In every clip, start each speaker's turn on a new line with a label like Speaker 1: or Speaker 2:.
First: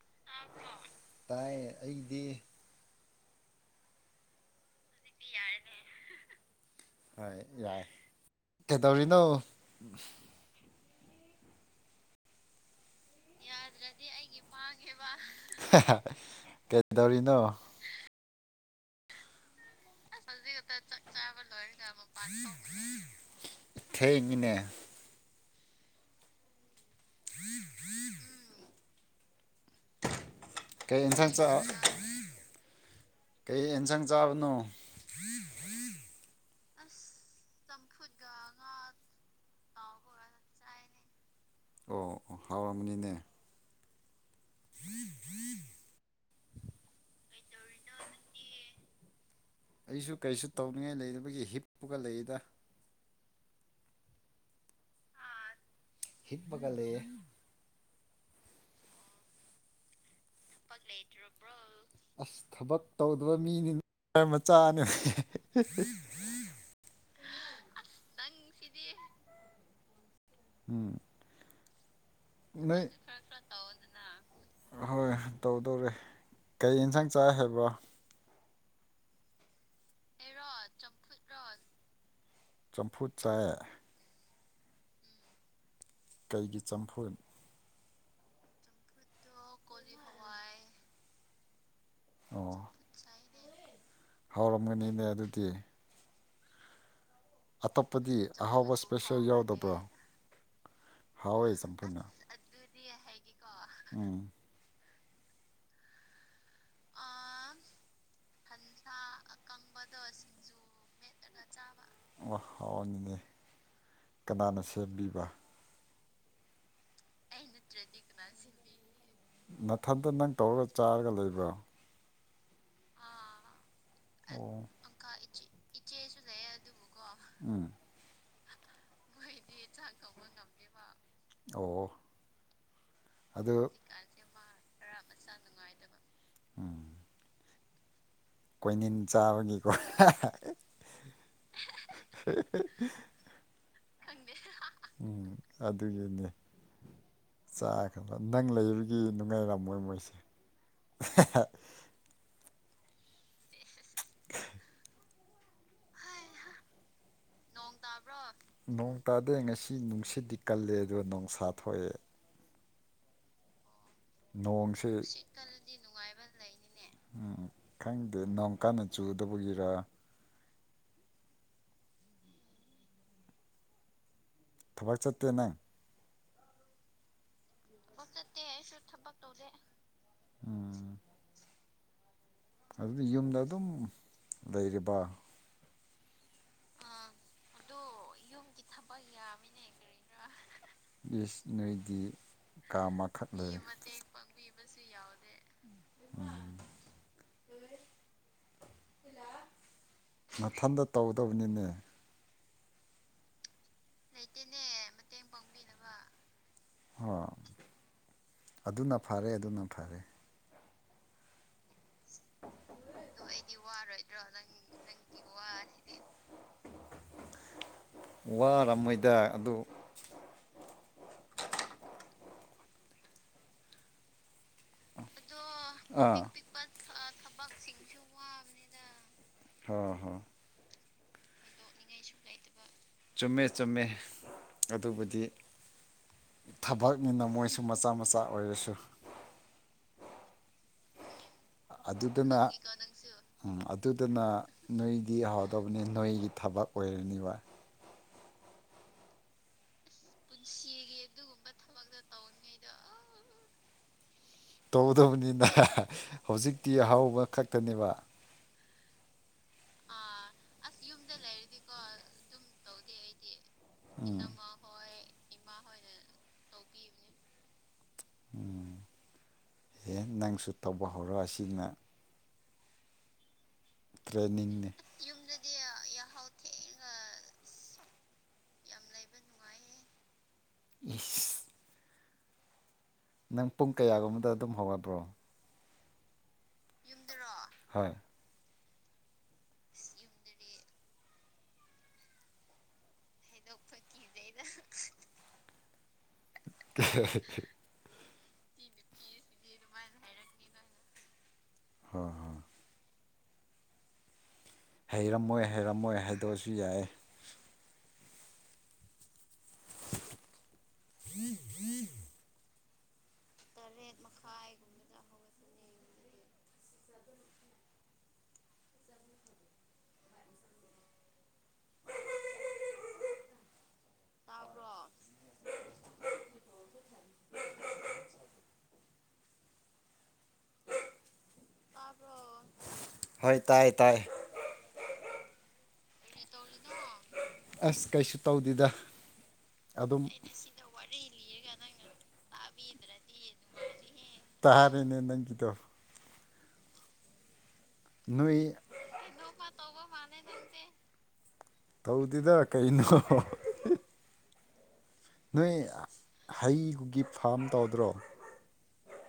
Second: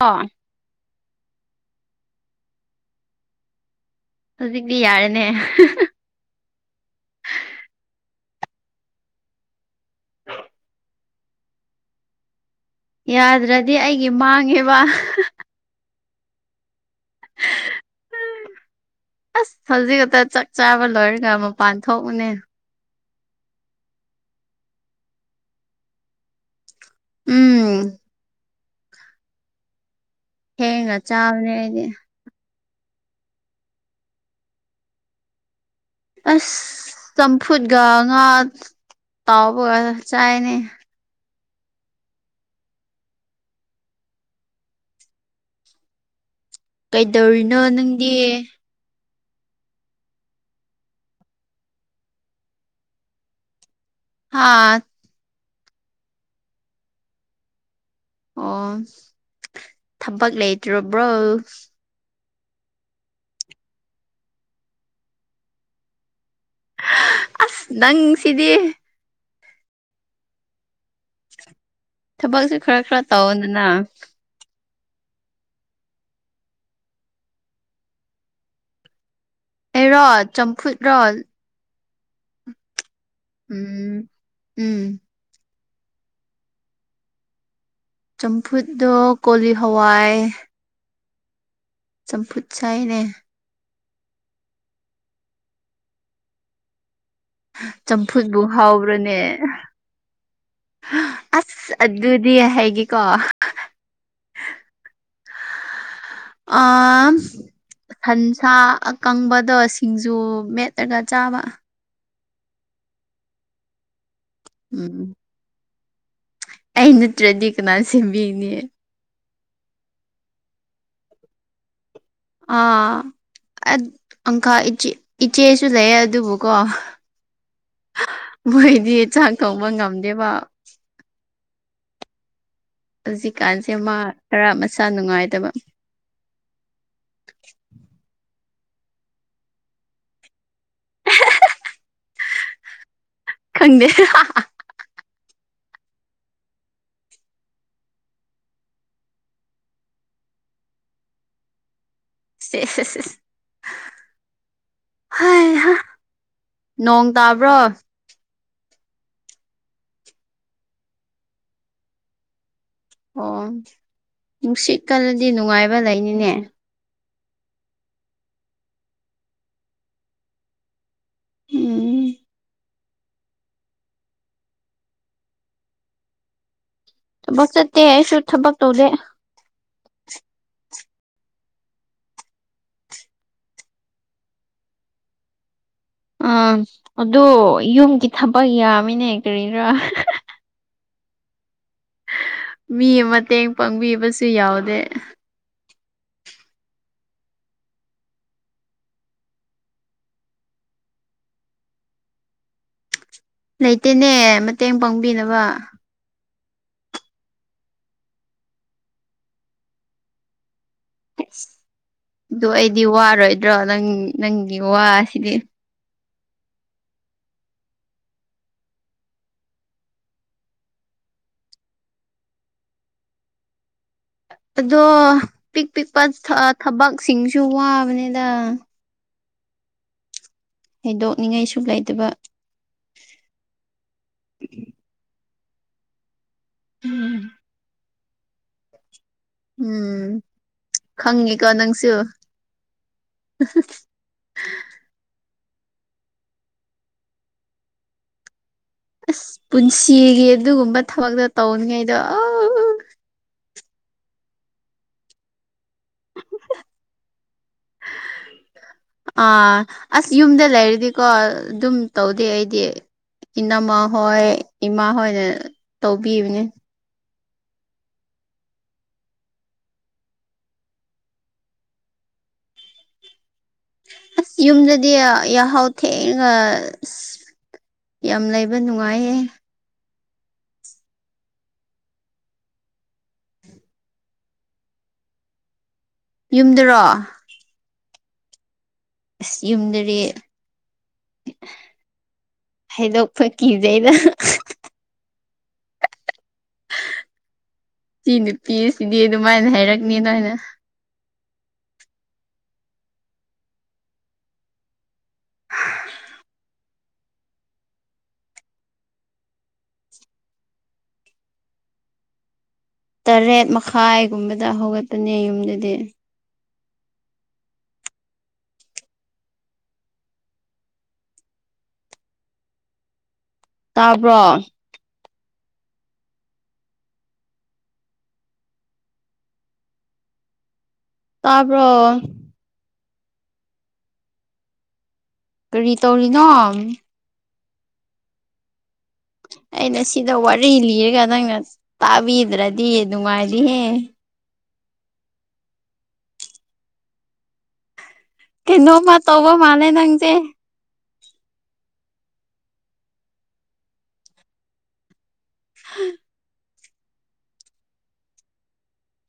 Speaker 1: ꯍ
Speaker 2: ꯇꯥꯏ ꯑꯩꯗꯤ
Speaker 1: ꯍꯧꯖꯤꯛꯇꯤ ꯌꯥꯔꯦꯅꯦ
Speaker 2: ꯍꯣꯏ ꯌꯥꯏ ꯀꯩꯗꯧꯔꯤꯅꯣ
Speaker 1: ꯌꯥꯗ꯭ꯔꯗꯤ ꯑꯩꯒꯤ ꯃꯥꯡꯉꯦꯕ
Speaker 2: ꯀꯩꯗꯧꯔꯤꯅꯣ
Speaker 1: ꯑꯁ ꯍꯧꯖꯤ ꯀ ꯆꯥꯛ ꯆꯥꯕ ꯂꯣꯏꯔ ꯀ ꯑꯃ
Speaker 2: ꯊꯣꯏꯅꯦ
Speaker 1: ꯎꯝ ꯍꯦꯡꯉ
Speaker 2: ꯀꯩ ꯌꯦꯟꯁꯥꯡ ꯆꯥ
Speaker 1: ꯆꯥꯎꯥꯅꯦ ꯑꯩꯗꯤ
Speaker 2: ꯀꯩ ꯑꯦꯟꯁꯥꯡ ꯆꯥꯕꯅꯣ
Speaker 1: ꯑꯁ ꯆꯝꯐꯨꯠꯒ ꯉꯥ ꯇꯥꯎꯕꯒ ꯆꯥꯏꯅꯦ
Speaker 2: ꯑꯣ ꯍꯥꯎꯔꯝꯃꯅꯤꯅꯦ
Speaker 1: ꯀꯩꯗꯧꯔꯤꯅꯣ ꯅꯪꯗꯤ
Speaker 2: ꯑꯩꯁꯨ ꯀꯔꯤꯁꯨ ꯇꯧꯅꯤꯡꯉꯥꯏ ꯂꯩꯒꯤ ꯍꯤꯞꯄꯨꯒ ꯂꯩꯔꯤꯗ
Speaker 1: ꯍꯥꯥ
Speaker 2: ꯍꯤꯠꯕꯒꯂꯦ
Speaker 1: ꯑꯣ ꯊꯕꯛ ꯂꯩꯇ꯭ꯔꯕ꯭ꯔꯣ
Speaker 2: ꯑꯁ ꯊꯕꯛ ꯇꯧꯗꯕ ꯃꯤꯅꯤ ꯃꯆꯥꯅꯦ
Speaker 1: ꯑꯁ ꯅꯪ ꯁꯤꯗꯤ
Speaker 2: ꯎꯝ
Speaker 1: ꯊꯕꯛꯁꯦ ꯈꯔ ꯈꯔ ꯇꯧꯗꯅ
Speaker 2: ꯑꯍꯣꯏ ꯇꯧ ꯇꯧꯔꯦ ꯀꯩ ꯑꯦꯟꯁꯥꯡ ꯆꯥꯏ ꯍꯥꯏꯕ꯭ꯔ
Speaker 1: ꯑꯦ ꯔꯣ ꯆꯝꯐꯨꯠ ꯔꯣꯜ
Speaker 2: ꯆꯝꯐꯨ
Speaker 1: ꯎꯝ ꯎꯝ
Speaker 2: ꯀꯩꯒꯤ ꯆꯝꯐꯨꯜ
Speaker 1: ꯆꯝꯐꯨꯠꯗ ꯀꯣꯜꯂꯤ ꯍꯋꯥꯥꯏ ꯆꯝꯐꯨꯠ ꯁꯥꯏꯅꯦ
Speaker 2: ꯍꯧꯥꯎꯔꯝꯒꯅꯤꯅꯦ ꯑꯗꯨꯗꯤ ꯑꯇꯣꯞꯄꯗꯤ
Speaker 1: ꯆꯝꯐꯨꯠꯕꯨ
Speaker 2: ꯑꯍꯥꯎꯕ
Speaker 1: ꯍꯥꯎꯕ꯭ꯔꯅꯦ
Speaker 2: ꯏꯁꯄꯦꯁꯦꯜ ꯌꯥꯎꯗꯕ꯭ꯔꯥ
Speaker 1: ꯑꯁ ꯑꯗꯨꯗꯤ ꯍꯥꯏꯒꯦꯀꯣ
Speaker 2: ꯎꯝ
Speaker 1: ꯑ ꯁꯟꯁꯥ ꯑꯀꯪꯕꯗꯣ ꯁꯤꯡꯖꯨ ꯃꯦꯠꯇ꯭ꯔꯒ ꯆꯥꯕ
Speaker 2: ꯑ ꯍꯥꯎꯅꯤꯅꯦ ꯀꯅꯥꯅ
Speaker 1: ꯎꯝ
Speaker 2: ꯁꯦꯝꯕꯤꯕ
Speaker 1: ꯑꯩ ꯅꯠꯇ꯭ꯔꯗꯤ ꯀꯅꯥ ꯁꯦꯝꯕꯤꯅꯤ
Speaker 2: ꯃꯊꯟꯇ ꯅꯪ ꯇꯧꯔꯒ ꯆꯥꯔꯒ ꯂꯩꯕ꯭ꯔꯣ
Speaker 1: ꯑꯥ ꯑꯪꯀꯥ
Speaker 2: ꯑꯣ
Speaker 1: ꯏꯆꯦꯁꯨ ꯂꯩ ꯑꯗꯨꯕꯨꯀꯣ
Speaker 2: ꯎꯝ
Speaker 1: ꯃꯣꯏꯗꯤ ꯆꯥꯛ ꯊꯣꯡꯕ ꯉꯝꯗꯦꯕ
Speaker 2: ꯑꯣ ꯑꯗꯨ
Speaker 1: ꯍꯧꯖꯤꯛꯀꯥꯟꯁꯦ ꯃꯥ ꯈꯔꯥ ꯃꯁꯥ ꯅꯨꯡꯉꯥꯏꯇꯕ
Speaker 2: ꯎꯝ
Speaker 1: [unintelligible]
Speaker 2: ꯀꯣꯏꯅꯤꯟ ꯆꯥꯕꯒꯤꯀꯣ [inaudible]
Speaker 1: [inaudible]
Speaker 2: ꯎꯝ ꯑꯗꯨꯒꯤꯅꯦ ꯆꯥꯈ꯭ꯔꯕ ꯅꯪ ꯂꯩꯕꯒꯤ ꯅꯨꯡꯉꯥꯏꯔꯝꯃꯣꯏ ꯃꯣꯏꯁꯦ [inaudible] [inaudible]
Speaker 1: [inaudible]
Speaker 2: [inaudible]
Speaker 1: ꯍꯥꯏ ꯅꯣꯡ ꯇꯥꯕ꯭ꯔꯣ
Speaker 2: ꯅꯣꯡ ꯇꯥꯗꯦ ꯉꯁꯤ ꯅꯨꯡꯁꯤꯠꯗꯤ ꯀꯜꯂꯦ ꯑꯗꯣ ꯅꯣꯡꯁꯥ ꯊꯣꯛꯑꯦ
Speaker 1: ꯑꯣ
Speaker 2: ꯅꯣꯡꯁꯦ
Speaker 1: ꯅꯨꯡꯁꯤꯠꯀꯜꯂꯗꯤ ꯅꯨꯡꯉꯥꯏꯕ ꯂꯩꯅꯤꯅꯦ
Speaker 2: ꯎꯝ ꯈꯪꯗꯦ ꯅꯣꯡ ꯀꯥꯟꯟꯅ ꯆꯨꯗꯕꯒꯤꯔ
Speaker 1: ꯎꯝ
Speaker 2: ꯊꯕꯛ ꯆꯠꯇꯦ ꯅꯪ
Speaker 1: ꯊꯕꯛ ꯆꯠꯇꯦ ꯑꯩꯁꯨ ꯊꯕꯛ ꯇꯧꯗꯦ
Speaker 2: ꯎꯝ ꯑꯗꯨꯗꯤ ꯌꯨꯝꯗ ꯑꯗꯨꯝ ꯂꯩꯔꯤꯕ
Speaker 1: ꯑꯥ ꯑꯗꯨ ꯌꯨꯝꯒꯤ ꯊꯕꯛ ꯌꯥꯝꯃꯤꯅꯦ ꯀꯔꯤꯗꯔꯥ
Speaker 2: [unintelligible]
Speaker 1: ꯃꯤ
Speaker 2: ꯀꯥ ꯃꯈꯥ
Speaker 1: ꯃꯇꯦꯡ
Speaker 2: ꯂꯩ
Speaker 1: ꯄꯥꯡꯕꯤꯕꯁꯨ ꯌꯥꯎꯗꯦ [inaudible]
Speaker 2: ꯃꯊꯟꯗ ꯇꯧꯗꯕꯅꯤꯅꯦ
Speaker 1: ꯂꯩꯇꯦꯅꯦ ꯃꯇꯦꯡ ꯄꯥꯡꯕꯤꯅꯕ
Speaker 2: ꯍ‌ꯣ ꯑꯗꯨꯅ ꯐꯔꯦ ꯑꯗꯨꯅ ꯐꯔꯦ
Speaker 1: ꯊꯁ ꯑꯗꯨ ꯑꯩꯗꯤ ꯋꯥꯔꯣꯏꯗ꯭ꯔꯣ ꯅꯪ ꯅꯪꯒꯤ ꯋꯥꯁꯤꯗꯤ
Speaker 2: ꯋꯥꯔꯝꯃꯣꯏꯗ ꯑꯗꯨ
Speaker 1: [inaudible] ꯑꯗꯣ ꯄꯤꯛ ꯄꯤꯛꯄ
Speaker 2: ꯑꯥ
Speaker 1: ꯊꯕꯛꯁꯤꯡꯁꯨ ꯋꯥꯕꯅꯤꯗ
Speaker 2: ꯍ‌ꯣ ꯍ‌ꯣ
Speaker 1: ꯍꯩꯗꯣꯛꯅꯤꯡꯉꯥꯏ ꯁꯨ ꯂꯩꯇꯕ
Speaker 2: ꯆꯨꯝꯃꯦ ꯆꯨꯝꯃꯦ ꯑꯗꯨꯕꯨꯗꯤ
Speaker 1: ꯎꯝ
Speaker 2: ꯊꯕꯛꯅꯤꯅ ꯃꯣꯏꯁꯨ ꯃꯆꯥ ꯃꯆꯥ ꯑꯣꯏꯔꯁꯨ
Speaker 1: ꯎꯝ ꯈꯪꯉꯤ
Speaker 2: ꯑꯗꯨꯗꯅ ꯎꯝ ꯑꯗꯨꯗꯅ ꯅꯣꯏꯗꯤ ꯇꯕꯨꯅꯤ ꯅꯣꯏꯒꯤ ꯊꯕꯛ ꯑꯣꯏꯔꯅꯤꯕ
Speaker 1: ꯑꯁ ꯄꯨꯟꯁꯤꯒꯤ ꯑꯗꯨꯒꯨꯝꯕ ꯊꯕꯛꯇꯣ ꯇꯧꯅꯤꯉꯩꯗꯣ ꯑ
Speaker 2: ꯇꯧꯒꯗꯕꯅꯤꯅ ꯍꯧꯖꯤꯛꯇꯤ ꯑꯍꯥꯎꯕ ꯈꯛꯇꯅꯦꯕ
Speaker 1: ꯑꯥ ꯑꯁ ꯌꯨꯝꯗ ꯂꯩꯔꯗꯤꯀꯣ ꯑꯗꯨꯝ ꯇꯧꯗꯦ ꯑꯩꯗꯤ ꯏꯅꯃꯥ
Speaker 2: ꯎꯝ
Speaker 1: ꯍꯣꯏ ꯏꯃꯥ ꯍꯣꯏꯅ ꯇꯧꯕꯤꯕꯅꯦ
Speaker 2: ꯎꯝ ꯍꯦ ꯅꯪꯁꯨ ꯇꯧꯕ ꯍꯧꯔꯣ ꯑꯁꯤꯅ
Speaker 1: ꯑꯁ
Speaker 2: ꯇ꯭ꯔꯦꯅꯤꯡꯅꯤ
Speaker 1: ꯌꯨꯝꯗꯗꯤ ꯌꯥꯍꯥꯎ ꯊꯦꯡꯉ ꯑꯁ ꯌꯥꯝ ꯂꯩꯕ ꯅꯨꯡꯉꯥꯏꯌꯦ
Speaker 2: ꯏꯁ ꯅꯪ ꯄꯨꯡ ꯀꯌꯥꯒꯨꯝꯕꯗ ꯑꯗꯨꯝ ꯍꯧꯒꯠꯕ꯭ꯔꯣ
Speaker 1: ꯌꯨꯝꯗꯔꯣ
Speaker 2: ꯍꯣꯏ
Speaker 1: ꯑꯁ ꯌꯨꯝꯗꯗꯤ ꯍꯥꯏꯗꯣꯛꯄ ꯀꯤꯖꯩꯗ
Speaker 2: [inaudible]
Speaker 1: ꯁꯤ ꯅꯨꯄꯤꯁꯤꯗꯤ ꯑꯗꯨꯃꯥꯏꯅ ꯍꯥꯏꯔꯛꯅꯤ ꯅ‌ꯪꯅ
Speaker 2: ꯍꯣꯏ ꯍꯣꯏ ꯍꯩꯔꯝꯃꯣꯏ ꯍꯩꯔꯝꯃꯣꯏ ꯍꯥꯏꯗꯣꯛꯑꯁꯨ ꯌꯥꯏ [inaudible]
Speaker 1: ꯇꯔꯦꯠ ꯃꯈꯥꯏꯒꯨꯝꯕꯗ ꯍꯧꯒꯠꯄꯅꯦ ꯌꯨꯝꯗꯗꯤ ꯇꯥꯕ꯭ꯔꯣ ꯇꯥꯕ꯭ꯔ‌ꯣ
Speaker 2: ꯍꯣꯏ ꯇꯥꯏ ꯇꯥꯏ
Speaker 1: ꯀꯔꯤ ꯇꯧꯔꯤꯅꯣ
Speaker 2: ꯑꯁ ꯀꯩꯁꯨ ꯇꯧꯗꯦꯗ
Speaker 1: ꯑꯩꯅ
Speaker 2: ꯑꯗꯨꯝ
Speaker 1: ꯁꯤꯗ ꯋꯥꯔꯤ ꯂꯤꯔꯒ ꯅꯪꯅ ꯇꯥꯕꯤꯗ꯭ꯔꯗꯤ ꯅꯨꯡꯉꯥꯏꯗꯤꯍꯦ
Speaker 2: ꯇꯥꯔꯤꯅꯤ ꯅꯪꯒꯤꯗꯣ ꯅꯣꯏ
Speaker 1: ꯀꯩꯅꯣꯃ ꯇꯧꯕ ꯃꯥꯜꯂ‌ꯦ ꯅꯪꯖꯦ
Speaker 2: ꯇꯤꯗ ꯀꯩꯅ‌ꯣ ꯅꯣꯏ ꯍꯩꯒꯤ ꯐꯥꯝ ꯇꯧꯗ꯭ꯔꯣ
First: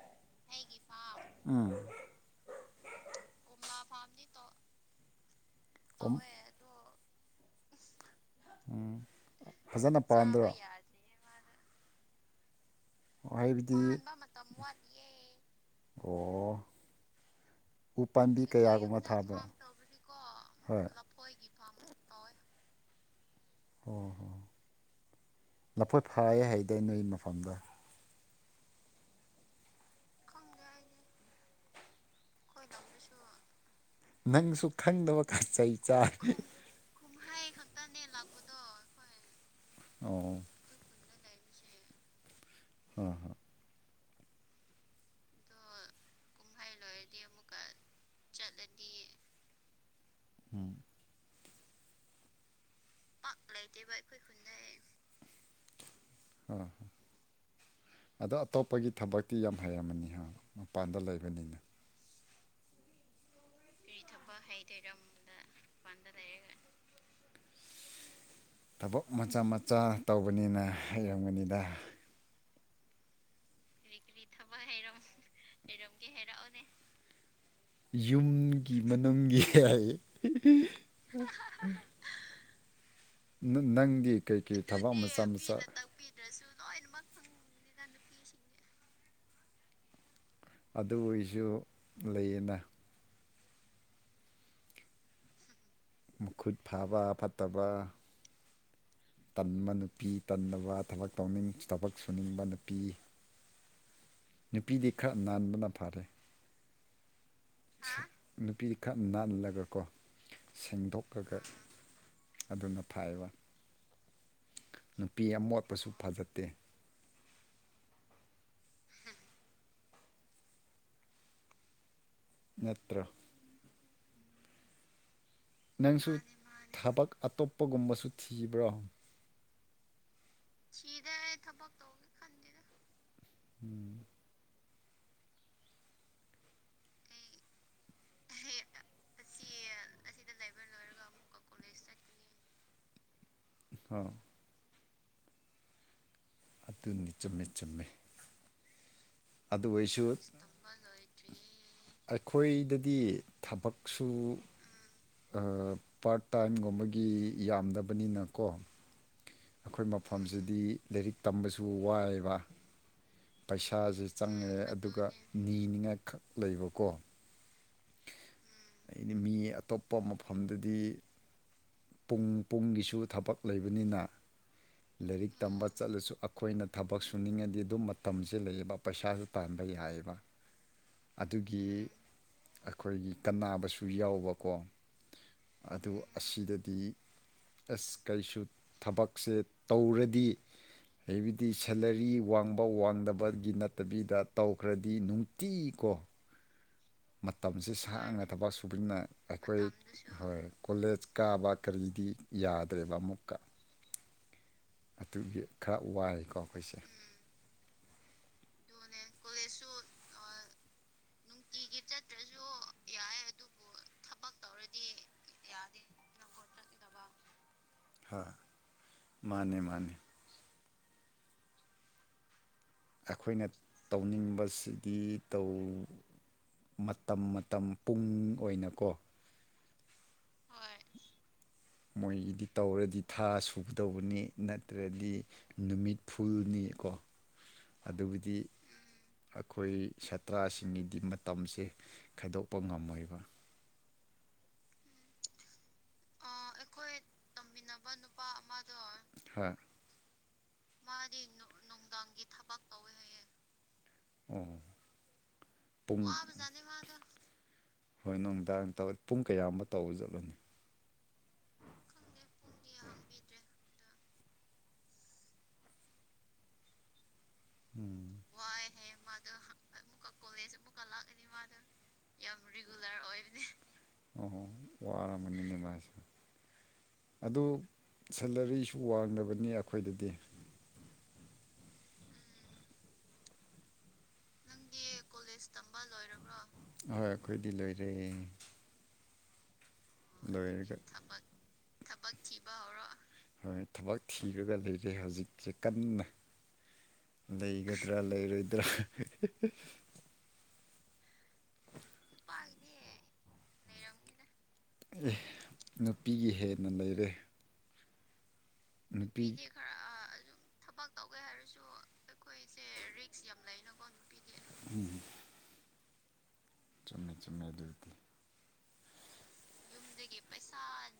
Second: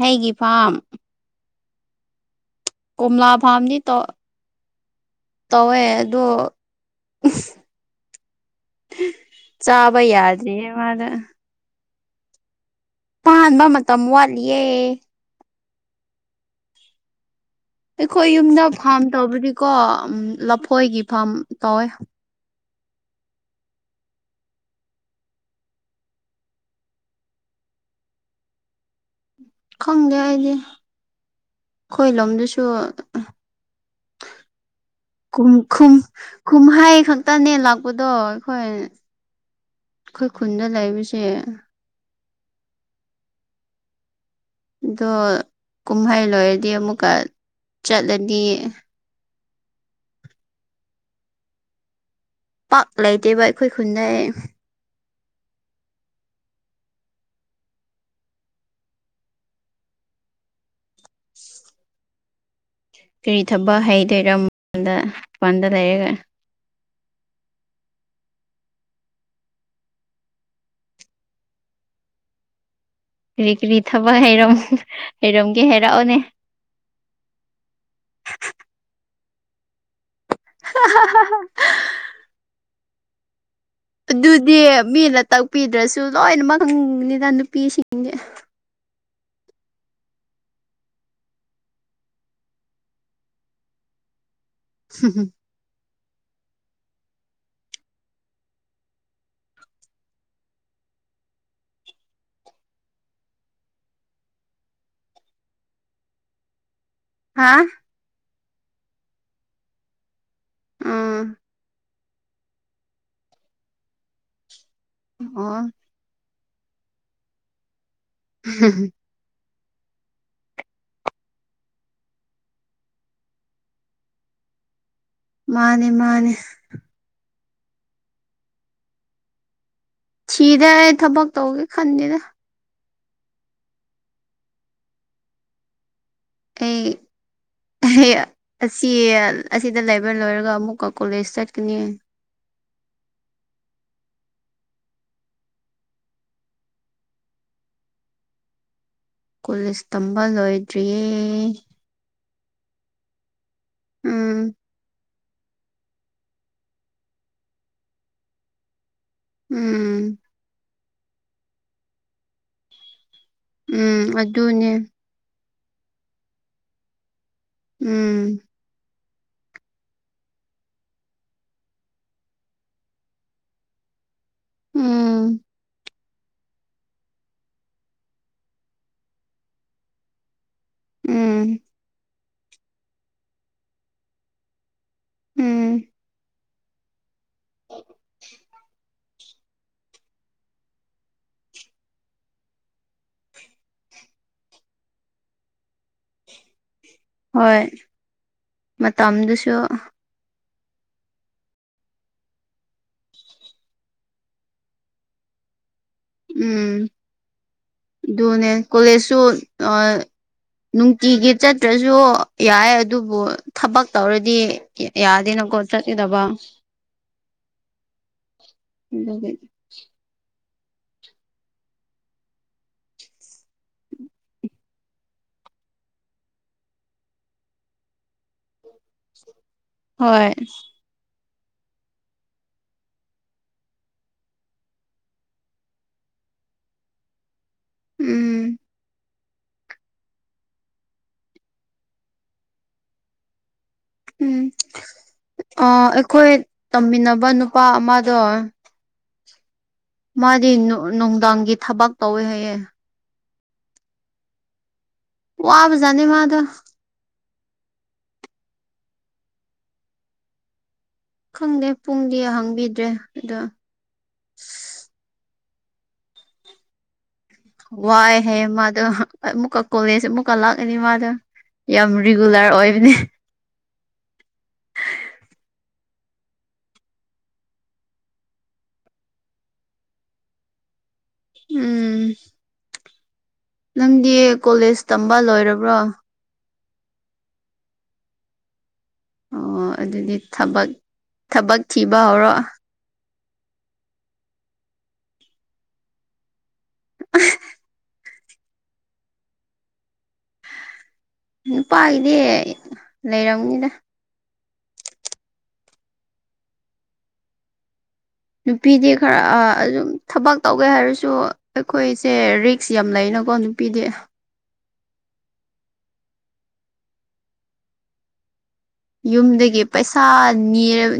Speaker 1: ꯍꯩꯒꯤ ꯐꯥꯝ
Speaker 2: ꯎꯝ
Speaker 1: ꯀꯣꯝꯂꯥ ꯐꯥꯔꯝꯗꯤ ꯇꯧ ꯇꯧꯋꯦ ꯑꯗ
Speaker 2: ꯎꯝ
Speaker 1: ꯆꯥꯕ
Speaker 2: ꯐꯖꯅ ꯄꯥꯟꯗ꯭ꯔꯣ
Speaker 1: ꯌꯥꯗ ꯃꯥꯅ ꯇꯥꯟꯕ
Speaker 2: ꯍꯥꯏꯕꯗꯤ
Speaker 1: ꯃꯇꯝ ꯋꯥꯠꯂꯤꯌꯦ
Speaker 2: ꯑꯣ ꯎ
Speaker 1: ꯑꯩꯈꯣꯏ
Speaker 2: ꯄꯥꯝꯕꯤ
Speaker 1: ꯌꯨꯝꯗ
Speaker 2: ꯀꯌꯥꯒꯨꯝꯕ
Speaker 1: ꯐꯥꯔꯝ
Speaker 2: ꯊꯥꯕ꯭ꯔꯣ
Speaker 1: ꯇꯧꯕꯗꯤꯀꯣ
Speaker 2: ꯍꯣꯏ
Speaker 1: ꯂꯐꯣꯏꯒꯤ ꯐꯥꯔꯝ ꯇꯧꯋꯦ
Speaker 2: ꯑꯣꯣꯏ ꯍꯣ ꯂꯐꯣꯏ ꯐꯥ ꯍꯥꯏꯗꯤ ꯅꯣꯏ ꯃꯐꯝꯗ
Speaker 1: ꯈꯪꯗꯦ ꯑꯩꯗꯤ ꯑꯩꯈꯣꯏ ꯂꯣꯝꯗꯨꯁꯨ
Speaker 2: ꯅꯪꯁꯨꯄ
Speaker 1: ꯨꯝ ꯀꯨꯝꯍꯥꯏ ꯈꯛꯇꯅꯦ ꯂꯥꯛꯄꯗꯣ ꯑꯩꯈꯣꯏ ꯑꯩꯈꯣꯏ
Speaker 2: ꯑꯣ
Speaker 1: ꯈꯨꯟꯗ ꯂꯩꯕꯁꯦ
Speaker 2: ꯍ ꯍꯣꯏ
Speaker 1: ꯑꯗꯣ ꯀꯨꯝꯍꯩ ꯂꯣꯏꯔꯗꯤ ꯑꯃꯨꯛꯀ ꯆꯠꯂꯗꯤ
Speaker 2: ꯎꯝ
Speaker 1: ꯄꯥꯛ ꯂꯩꯇꯦꯕ ꯑꯩꯈꯣꯏ ꯈꯨꯟꯗ
Speaker 2: ꯍ ꯑꯗꯣ ꯑꯇꯣꯞꯄꯒꯤ ꯊꯕꯛꯇꯤ ꯌꯥꯝ ꯍꯩꯔꯝꯃꯅꯤ ꯃꯄꯥꯟꯗ ꯂꯩꯕꯅꯤꯅ
Speaker 1: ꯀꯔꯤ ꯊꯕꯛ ꯍꯩꯇꯣꯏꯔ ꯃꯗ ꯃꯄꯥꯟꯗ ꯂꯩꯔꯒ
Speaker 2: ꯊꯕꯛ ꯃꯆꯥ ꯃꯆꯥ ꯇꯧꯕꯅꯤꯅ ꯑꯩꯔꯝꯒꯅꯤꯗ
Speaker 1: ꯀ ꯀꯔꯤ ꯊꯕ ꯍꯥꯏꯔꯝ
Speaker 2: ꯌꯨꯝꯒꯤ ꯃꯅꯨꯡꯒꯤ ꯍꯥꯏꯌꯦ
Speaker 1: [inaudible]
Speaker 2: ꯅꯪꯗꯤ
Speaker 1: ꯑꯗꯨꯗꯤ
Speaker 2: ꯀꯩꯀꯩ ꯊꯕꯛ
Speaker 1: ꯃꯤꯅ
Speaker 2: ꯃꯆꯥ ꯃꯆꯥ
Speaker 1: ꯇꯥꯛꯄꯤꯗ꯭ꯔꯁꯨ ꯂꯣꯏꯅꯃꯛ ꯉꯝꯅꯤꯗ ꯅꯨꯄꯤꯁꯤꯡ [unintelligible]
Speaker 2: ꯑꯗꯨ ꯑꯣꯏꯁꯨ ꯂꯩꯌꯦꯅ
Speaker 1: ꯍꯝꯝ
Speaker 2: ꯃꯈꯨꯠ ꯐꯥꯕ ꯐꯠꯇꯕ ꯇꯟꯕ ꯅꯨꯄꯤ ꯇꯟꯅꯕ ꯊꯕꯛ ꯇꯧꯅꯤꯡ ꯊꯕꯛ ꯁꯨꯅꯤꯡꯕ ꯅꯨꯄꯤ ꯅꯨꯄꯤꯗꯤ ꯈꯔ ꯅꯥꯟꯕꯅ ꯐꯔꯦ
Speaker 1: ꯍꯥ
Speaker 2: ꯅꯨꯄꯤ ꯈꯔ ꯅꯥꯜꯂꯒꯀꯣ
Speaker 1: ꯎꯝ
Speaker 2: ꯁꯦꯡꯗꯣꯛꯑꯒ ꯑꯗꯨꯅ ꯐꯩꯕ ꯅꯨꯄꯤ
Speaker 1: ꯑꯣ
Speaker 2: ꯑꯃꯣꯠꯄꯁꯨ ꯐꯖꯠꯦ ꯠꯇꯦ
Speaker 1: ꯍꯝ
Speaker 2: ꯅꯠꯇ꯭ꯔ
Speaker 1: ꯃꯥꯅꯦ
Speaker 2: ꯅꯪꯁꯨ
Speaker 1: ꯃꯥꯅꯦ
Speaker 2: ꯊꯕꯛ ꯑꯇꯣꯞꯄꯒꯨꯝꯕꯁꯨ ꯊꯤꯕ꯭ꯔꯣ
Speaker 1: ꯁꯤꯗꯦ ꯑꯩ ꯊꯕꯛ ꯇꯧꯒꯦ ꯈꯟꯗꯦꯗ
Speaker 2: ꯎꯝ
Speaker 1: ꯑꯩ ꯑꯁꯤ ꯑꯁꯤꯗ ꯂꯩꯕ ꯂꯣꯏꯔꯒ ꯑꯃꯨꯛꯀ ꯀꯣꯂꯦꯖ ꯆꯠꯀꯅꯤ
Speaker 2: ꯑ ꯑꯗꯨꯅꯤ ꯆꯝꯃꯦ ꯆꯨꯝꯃꯦ
Speaker 1: ꯀꯨꯜ
Speaker 2: ꯑꯗꯨ
Speaker 1: ꯏꯁ
Speaker 2: ꯑꯣꯏꯔꯁꯨ
Speaker 1: ꯇꯝꯕ ꯂꯣꯏꯗ꯭ꯔꯤꯌꯦ
Speaker 2: ꯑꯩꯈꯣꯏꯗꯗꯤ ꯊꯕꯛꯁꯨ
Speaker 1: ꯎꯝ
Speaker 2: ꯄꯥꯔꯠ ꯇꯥꯏꯝꯒꯨꯝꯕꯒꯤ ꯌꯥꯝꯗꯕꯅꯤꯅꯀꯣ ꯑꯩꯈꯣꯏ
Speaker 1: ꯎꯝ
Speaker 2: ꯃꯐꯝꯁꯤꯗꯤ ꯂꯥꯏꯔꯤꯛ ꯇꯝꯕꯁꯨ ꯋꯥꯏꯑꯕ ꯄꯩꯁꯥꯥꯁ
Speaker 1: ꯎꯝ
Speaker 2: ꯆꯪꯉꯦ
Speaker 1: ꯑꯗꯨꯅꯦ
Speaker 2: ꯑꯗꯨꯒ ꯅꯤꯅꯤꯡꯉꯥꯏꯈꯛ ꯂꯩꯕꯀꯣ
Speaker 1: ꯎꯝ
Speaker 2: ꯍꯥꯏꯗꯤ ꯃꯤ ꯑꯇꯣꯞꯄ ꯃꯐꯝꯗꯗꯤ ꯄꯨꯡ ꯄꯨꯡꯒꯤꯁꯨ ꯊꯕꯛ ꯂꯩꯕꯅꯤꯅ
Speaker 1: ꯎꯝ
Speaker 2: ꯂꯥꯏꯔꯤꯛ ꯇꯝꯕ ꯆꯠꯂꯁꯨ ꯑꯩꯈꯣꯏꯅ ꯊꯕꯛ ꯁꯨꯅꯤꯡꯉꯗꯤ ꯑꯗꯨꯝ ꯃꯇꯝꯁꯦ ꯂꯩꯌꯦꯕ ꯄꯩꯁꯥꯁꯨ ꯇꯥꯟꯕ ꯌꯥꯏꯑꯕ
Speaker 1: ꯎꯝ
Speaker 2: ꯑꯗꯨꯒꯤ ꯑꯩꯈꯣꯏꯒꯤ ꯀꯕꯁꯨ ꯌꯥꯎꯕꯀꯣ
Speaker 1: ꯎꯝ
Speaker 2: ꯑꯗꯨ ꯑꯁꯤꯗꯗꯤ ꯑꯁ ꯀꯔꯤꯁꯨ ꯊꯕꯛꯁꯦ ꯇꯧꯔꯗꯤ ꯍꯥꯏꯕꯗꯤ ꯁꯦꯂꯔꯤ ꯋꯥꯡꯕ ꯋꯥꯡꯗꯕꯒꯤ ꯅꯠꯇꯕꯤꯗ ꯇꯧꯈ꯭ꯔꯗꯤ ꯅꯨꯡꯇꯤ ꯀꯣ
Speaker 1: ꯍꯣꯏ
Speaker 2: ꯃꯇꯝꯁꯦ ꯁꯥꯡꯅ ꯊꯕꯛ ꯁꯨꯕꯅ ꯑꯩꯈꯣꯏ
Speaker 1: ꯃꯇꯝꯗꯨꯁꯨ
Speaker 2: ꯍꯣꯏ ꯀꯣꯂꯦꯖ ꯀꯥꯕ ꯀꯔꯤꯗꯤ ꯌꯥꯗ꯭ꯔꯦꯕ ꯑꯃꯨꯛꯀ ꯑꯗꯨꯒꯤ ꯈꯔ ꯋꯥꯏꯀꯣ ꯑꯩꯈꯣꯏꯁꯦ
Speaker 1: ꯎꯝ ꯑꯗꯨꯅꯦ ꯀꯣꯂꯦꯖꯁꯨ ꯅꯨꯡꯇꯤꯒꯤ ꯆꯠꯇ꯭ꯔꯁꯨ ꯌꯥꯏ ꯑꯗꯨꯕꯨ ꯊꯕꯛ ꯇꯧꯔꯗꯤ ꯌꯥꯗꯦꯅ ꯀ ꯆꯗꯕ
Speaker 2: ꯍ
Speaker 1: ꯂꯩꯗꯤ
Speaker 2: ꯑꯩꯈꯣꯏꯅ ꯇꯧꯅꯤꯡꯕꯁꯤꯗꯤ ꯇꯧ ꯃꯇꯝ ꯃꯇꯝ ꯄꯨꯡ ꯑꯣꯏꯅꯀꯣ
Speaker 1: ꯍꯣꯏ
Speaker 2: ꯃꯣꯏꯒꯤꯗꯤ ꯇꯧꯔꯗꯤ ꯊꯥ ꯁꯨꯒꯗꯧꯕꯅꯤ ꯅꯠꯇ꯭ꯔꯗꯤ ꯅꯨꯃꯤꯠ ꯐꯨꯜꯅꯤ ꯀꯣ ꯑꯗꯨꯕꯨꯗꯤ
Speaker 1: ꯎꯝ
Speaker 2: ꯑꯩꯈꯣꯏ ꯁꯥꯇ꯭ꯔꯁꯤꯡꯒꯤꯗꯤ ꯃꯇꯝꯁꯦ ꯈꯥꯏꯗꯣꯛꯄ ꯉꯝꯃꯣꯏꯕ
Speaker 1: ꯎꯝ ꯑ ꯑꯩꯈꯣꯏ ꯇꯝꯃꯤꯟꯅꯕ ꯅꯨꯄꯥ ꯑꯃꯗꯣ
Speaker 2: ꯍꯥ
Speaker 1: ꯃꯥꯗꯤ ꯅꯨꯡꯗꯥꯡꯒꯤ ꯊꯕꯛ ꯇꯧꯋꯦ ꯍꯥꯏꯌꯦ
Speaker 2: ꯎꯝ
Speaker 1: ꯋꯥꯕ ꯖꯠꯅꯦ ꯃꯥꯗ
Speaker 2: ꯍꯣꯏ ꯅꯨꯡꯗꯥꯡ ꯇ ꯄꯨꯡ ꯀꯌꯥ ꯑꯃ ꯇꯧꯕ ꯆꯠꯂꯨꯅꯤ
Speaker 1: ꯈꯪꯗꯦ ꯄꯨꯡꯗꯤ ꯍꯥꯡꯕꯤꯗ꯭ꯔꯦ ꯑꯗꯣ
Speaker 2: ꯎꯝ
Speaker 1: ꯋꯥꯏ ꯍꯦ ꯃꯥꯗ ꯃꯨꯀꯛꯀꯧꯒꯦꯁꯦ ꯃꯨꯀ ꯂꯥꯛꯀꯅꯤ ꯃꯥꯗ ꯌꯥꯝ ꯔꯤꯒꯨꯂꯔ ꯑꯣꯏꯕꯅꯦ
Speaker 2: ꯑꯣ ꯋꯥꯔꯥ ꯃꯅꯤꯅꯦꯕ ꯑꯗꯨ ꯁꯦꯂꯔꯤꯁꯨ ꯋꯥꯡꯗꯕꯅꯤ ꯑꯩꯈꯣꯏꯗꯗꯤ
Speaker 1: ꯎꯝ ꯅꯪꯗꯤ ꯀꯣꯂꯦꯖ ꯇꯝꯕ ꯂꯣꯏꯔꯕ꯭ꯔꯣ
Speaker 2: ꯍꯣꯏ ꯑꯩꯈꯣꯏꯗꯤ ꯂꯣꯏꯔꯦ
Speaker 1: ꯑꯣ ꯑꯗꯨꯗꯤ ꯊꯕꯛ
Speaker 2: ꯂꯣꯏꯔꯒ
Speaker 1: ꯊꯕꯛ ꯊꯤꯕ ꯍꯧꯔꯣ
Speaker 2: ꯍꯣꯏ ꯊꯕꯛ ꯊꯤꯔꯒ ꯂꯩꯔꯦ ꯍꯧꯖꯤꯛꯁꯦ ꯀꯟꯅ ꯂꯩꯒꯗ꯭ꯔꯥ ꯂꯩꯔ ꯏꯗ꯭ꯔ
Speaker 1: ꯅꯨꯄꯥꯒꯤꯗꯤ ꯂꯩꯔꯝꯅꯤꯅ
Speaker 2: ꯑꯦ ꯅꯨꯄꯤꯒꯤ ꯍꯦꯟꯅ ꯂꯩꯔꯦ
Speaker 1: ꯅꯨꯄꯤꯗꯤ ꯈꯔ
Speaker 2: ꯅꯨꯄꯤ
Speaker 1: ꯑꯗꯨꯝ ꯊꯕꯛ ꯇꯧꯒꯦ ꯍꯥꯏꯔꯁꯨ ꯑꯩꯈꯣꯏꯁꯦ ꯔꯤꯛꯁ ꯌꯥꯝ ꯂꯩꯅꯀꯣ ꯀ ꯅꯨꯄꯤꯗꯦ
Speaker 2: ꯎꯝ ꯆꯨꯝꯃꯦ ꯆꯨꯝꯃꯦ ꯑꯗꯨ ꯑꯣꯏꯗꯤ
Speaker 1: ꯌꯨꯝꯗꯒꯤ ꯄꯩꯁꯥ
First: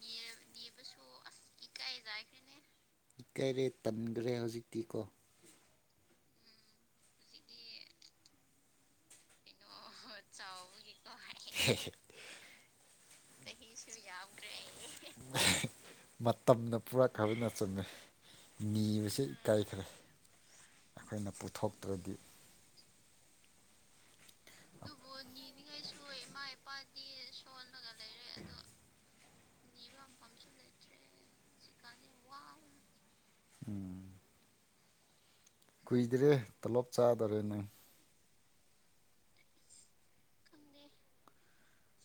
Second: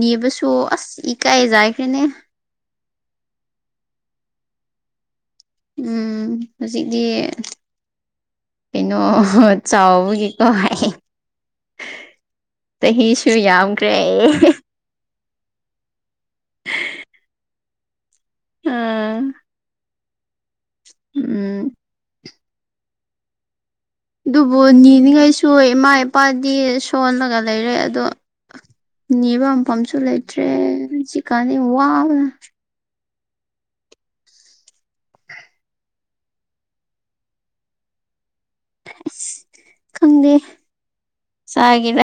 Speaker 1: ꯅꯤꯕꯁꯨ ꯑꯁ ꯏꯀꯥꯏꯖꯥꯏꯈ꯭ꯔꯦꯅꯦ
Speaker 2: ꯀꯥꯏꯔꯦ ꯇꯟꯈ꯭ꯔꯦ ꯍꯧꯖꯤꯛꯇꯤ ꯀꯣ
Speaker 1: ꯎꯝ ꯍꯧꯖꯤꯛꯇꯤ ꯀꯩꯅꯣ ꯆꯥꯎꯥꯎꯕꯒꯤ ꯀꯣ ꯍꯥꯏꯥꯏ ꯆꯍꯤꯁꯨ ꯌꯥꯝꯈ꯭ꯔꯦ
Speaker 2: ꯃꯇꯝꯅ ꯄꯨꯔꯥ ꯈꯕꯅ ꯆꯪꯩ
Speaker 1: ꯑꯥ
Speaker 2: ꯅꯤꯕꯕꯁꯤꯦ ꯏꯀꯥꯏꯈ꯭ꯔꯦ ꯑꯩꯈꯣꯏꯅ
Speaker 1: ꯎꯝ
Speaker 2: ꯄꯨꯊꯣꯛꯇ꯭ꯔꯗꯤ
Speaker 1: ꯑꯗꯨꯕꯨ ꯅꯤꯔꯤꯉꯩꯁꯨ ꯏꯃꯥ ꯏꯄꯥꯗꯤ ꯁꯣꯜꯂꯒ ꯂꯩꯔꯦ ꯑꯗꯣ
Speaker 2: [unintelligible]
Speaker 1: ꯅꯤꯕ ꯃꯝꯐꯝꯁꯨ ꯂꯩꯇ꯭ꯔꯦ ꯍꯧꯖꯤꯛꯀꯥꯟꯗ ꯋꯥꯕꯅ
Speaker 2: ꯎꯝ ꯀꯨꯏꯗ꯭ꯔꯦ ꯇꯂꯣꯞ ꯆꯥꯗꯔꯦ ꯅꯪ
Speaker 1: ꯈꯗꯤ ꯆꯒꯦꯔꯥ